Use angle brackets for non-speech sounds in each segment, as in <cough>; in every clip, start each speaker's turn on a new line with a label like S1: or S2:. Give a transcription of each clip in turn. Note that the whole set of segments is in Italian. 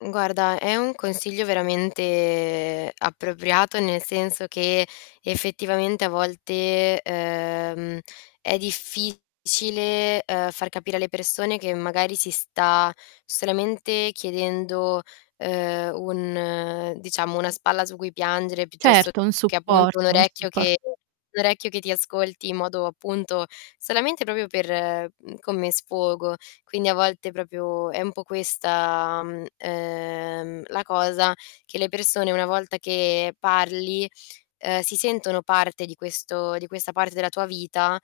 S1: Guarda è un consiglio veramente appropriato, nel senso che, effettivamente, a volte, ehm, è difficile, ehm, far capire alle persone che magari si sta solamente chiedendo, ehm, un diciamo, una spalla su cui piangere piuttosto
S2: Certo, un
S1: che, appunto, un
S2: supporto, un
S1: orecchio
S2: suppor
S1: che un orecchio che ti ascolti in modo appunto solamente proprio per mhmm, come sfogo. Quindi a volte proprio è un po' questa, mhmm, ehm, la cosa che le persone, una volta che parli, ehm, si sentono parte di questo di questa parte della tua vita,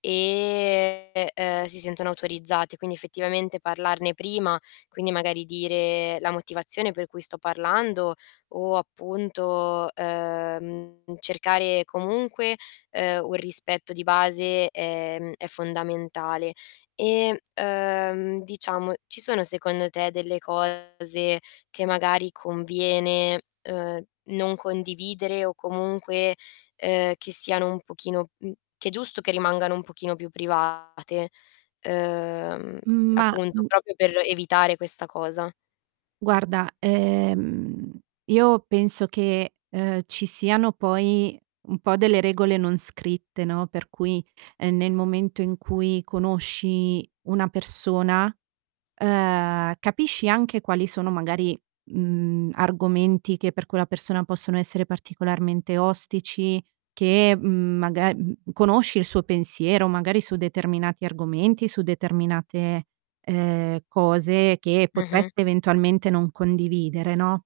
S1: ehm, e si sentono autorizzate. Quindi effettivamente parlarne prima, quindi magari dire la motivazione per cui sto parlando o appunto, ehm, cercare comunque, ehm, un rispetto di base, ehm, è fondamentale. Ehm, uhm, diciamo ci sono, secondo te, delle cose che magari conviene, uhm, non condividere o comunque, ehm, che siano un pochino mhmm, che è giusto che rimangano un pochino più private, ehm,
S2: Ma
S1: appunto
S2: m
S1: proprio per evitare questa cosa?
S2: Guarda, ehm, io penso che, ehm, ci siano poi un po' delle regole non scritte, no, per cui, ehm, nel momento in cui conosci una persona, uhm, capisci anche quali sono magari, mhmm, argomenti che per quella persona possono essere particolarmente ostici, che, mhmm, magar mhmm, conosce il suo pensiero magari su determinati argomenti, su determinate, ehm, cose che
S1: Mh-mh.
S2: potreste eventualmente non condividere, no.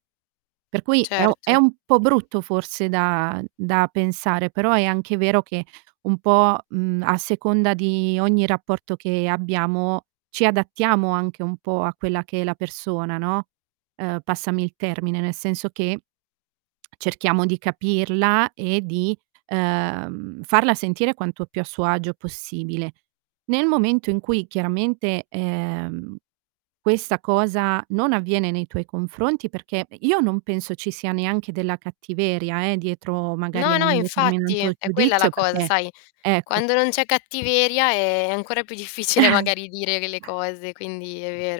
S2: Per cui è o è
S1: Certo.
S2: un po' brutto forse da da pensare. Però è anche vero che un po', mhmm, a seconda di ogni rapporto che abbiamo, ci adattiamo anche un po' a quella che è la persona, no, ehm, passami il termine, nel senso che cerchiamo di capirla e di, ehm, farla sentire quanto più a suo agio possibile. Nel momento in cui, chiaramente, ehm, questa cosa non avviene nei tuoi confronti perché i io non penso ci sia neanche della cattiveria eh, dietro
S1: No,
S2: magari a
S1: no
S2: un
S1: infatti,
S2: determinato
S1: è quella la
S2: giudizio
S1: cosa
S2: perché
S1: sai,
S2: ecco
S1: quando non c'è cattiveria è ancora più difficile
S2: <chuckles>
S1: magari dire delle cose quindi è vero.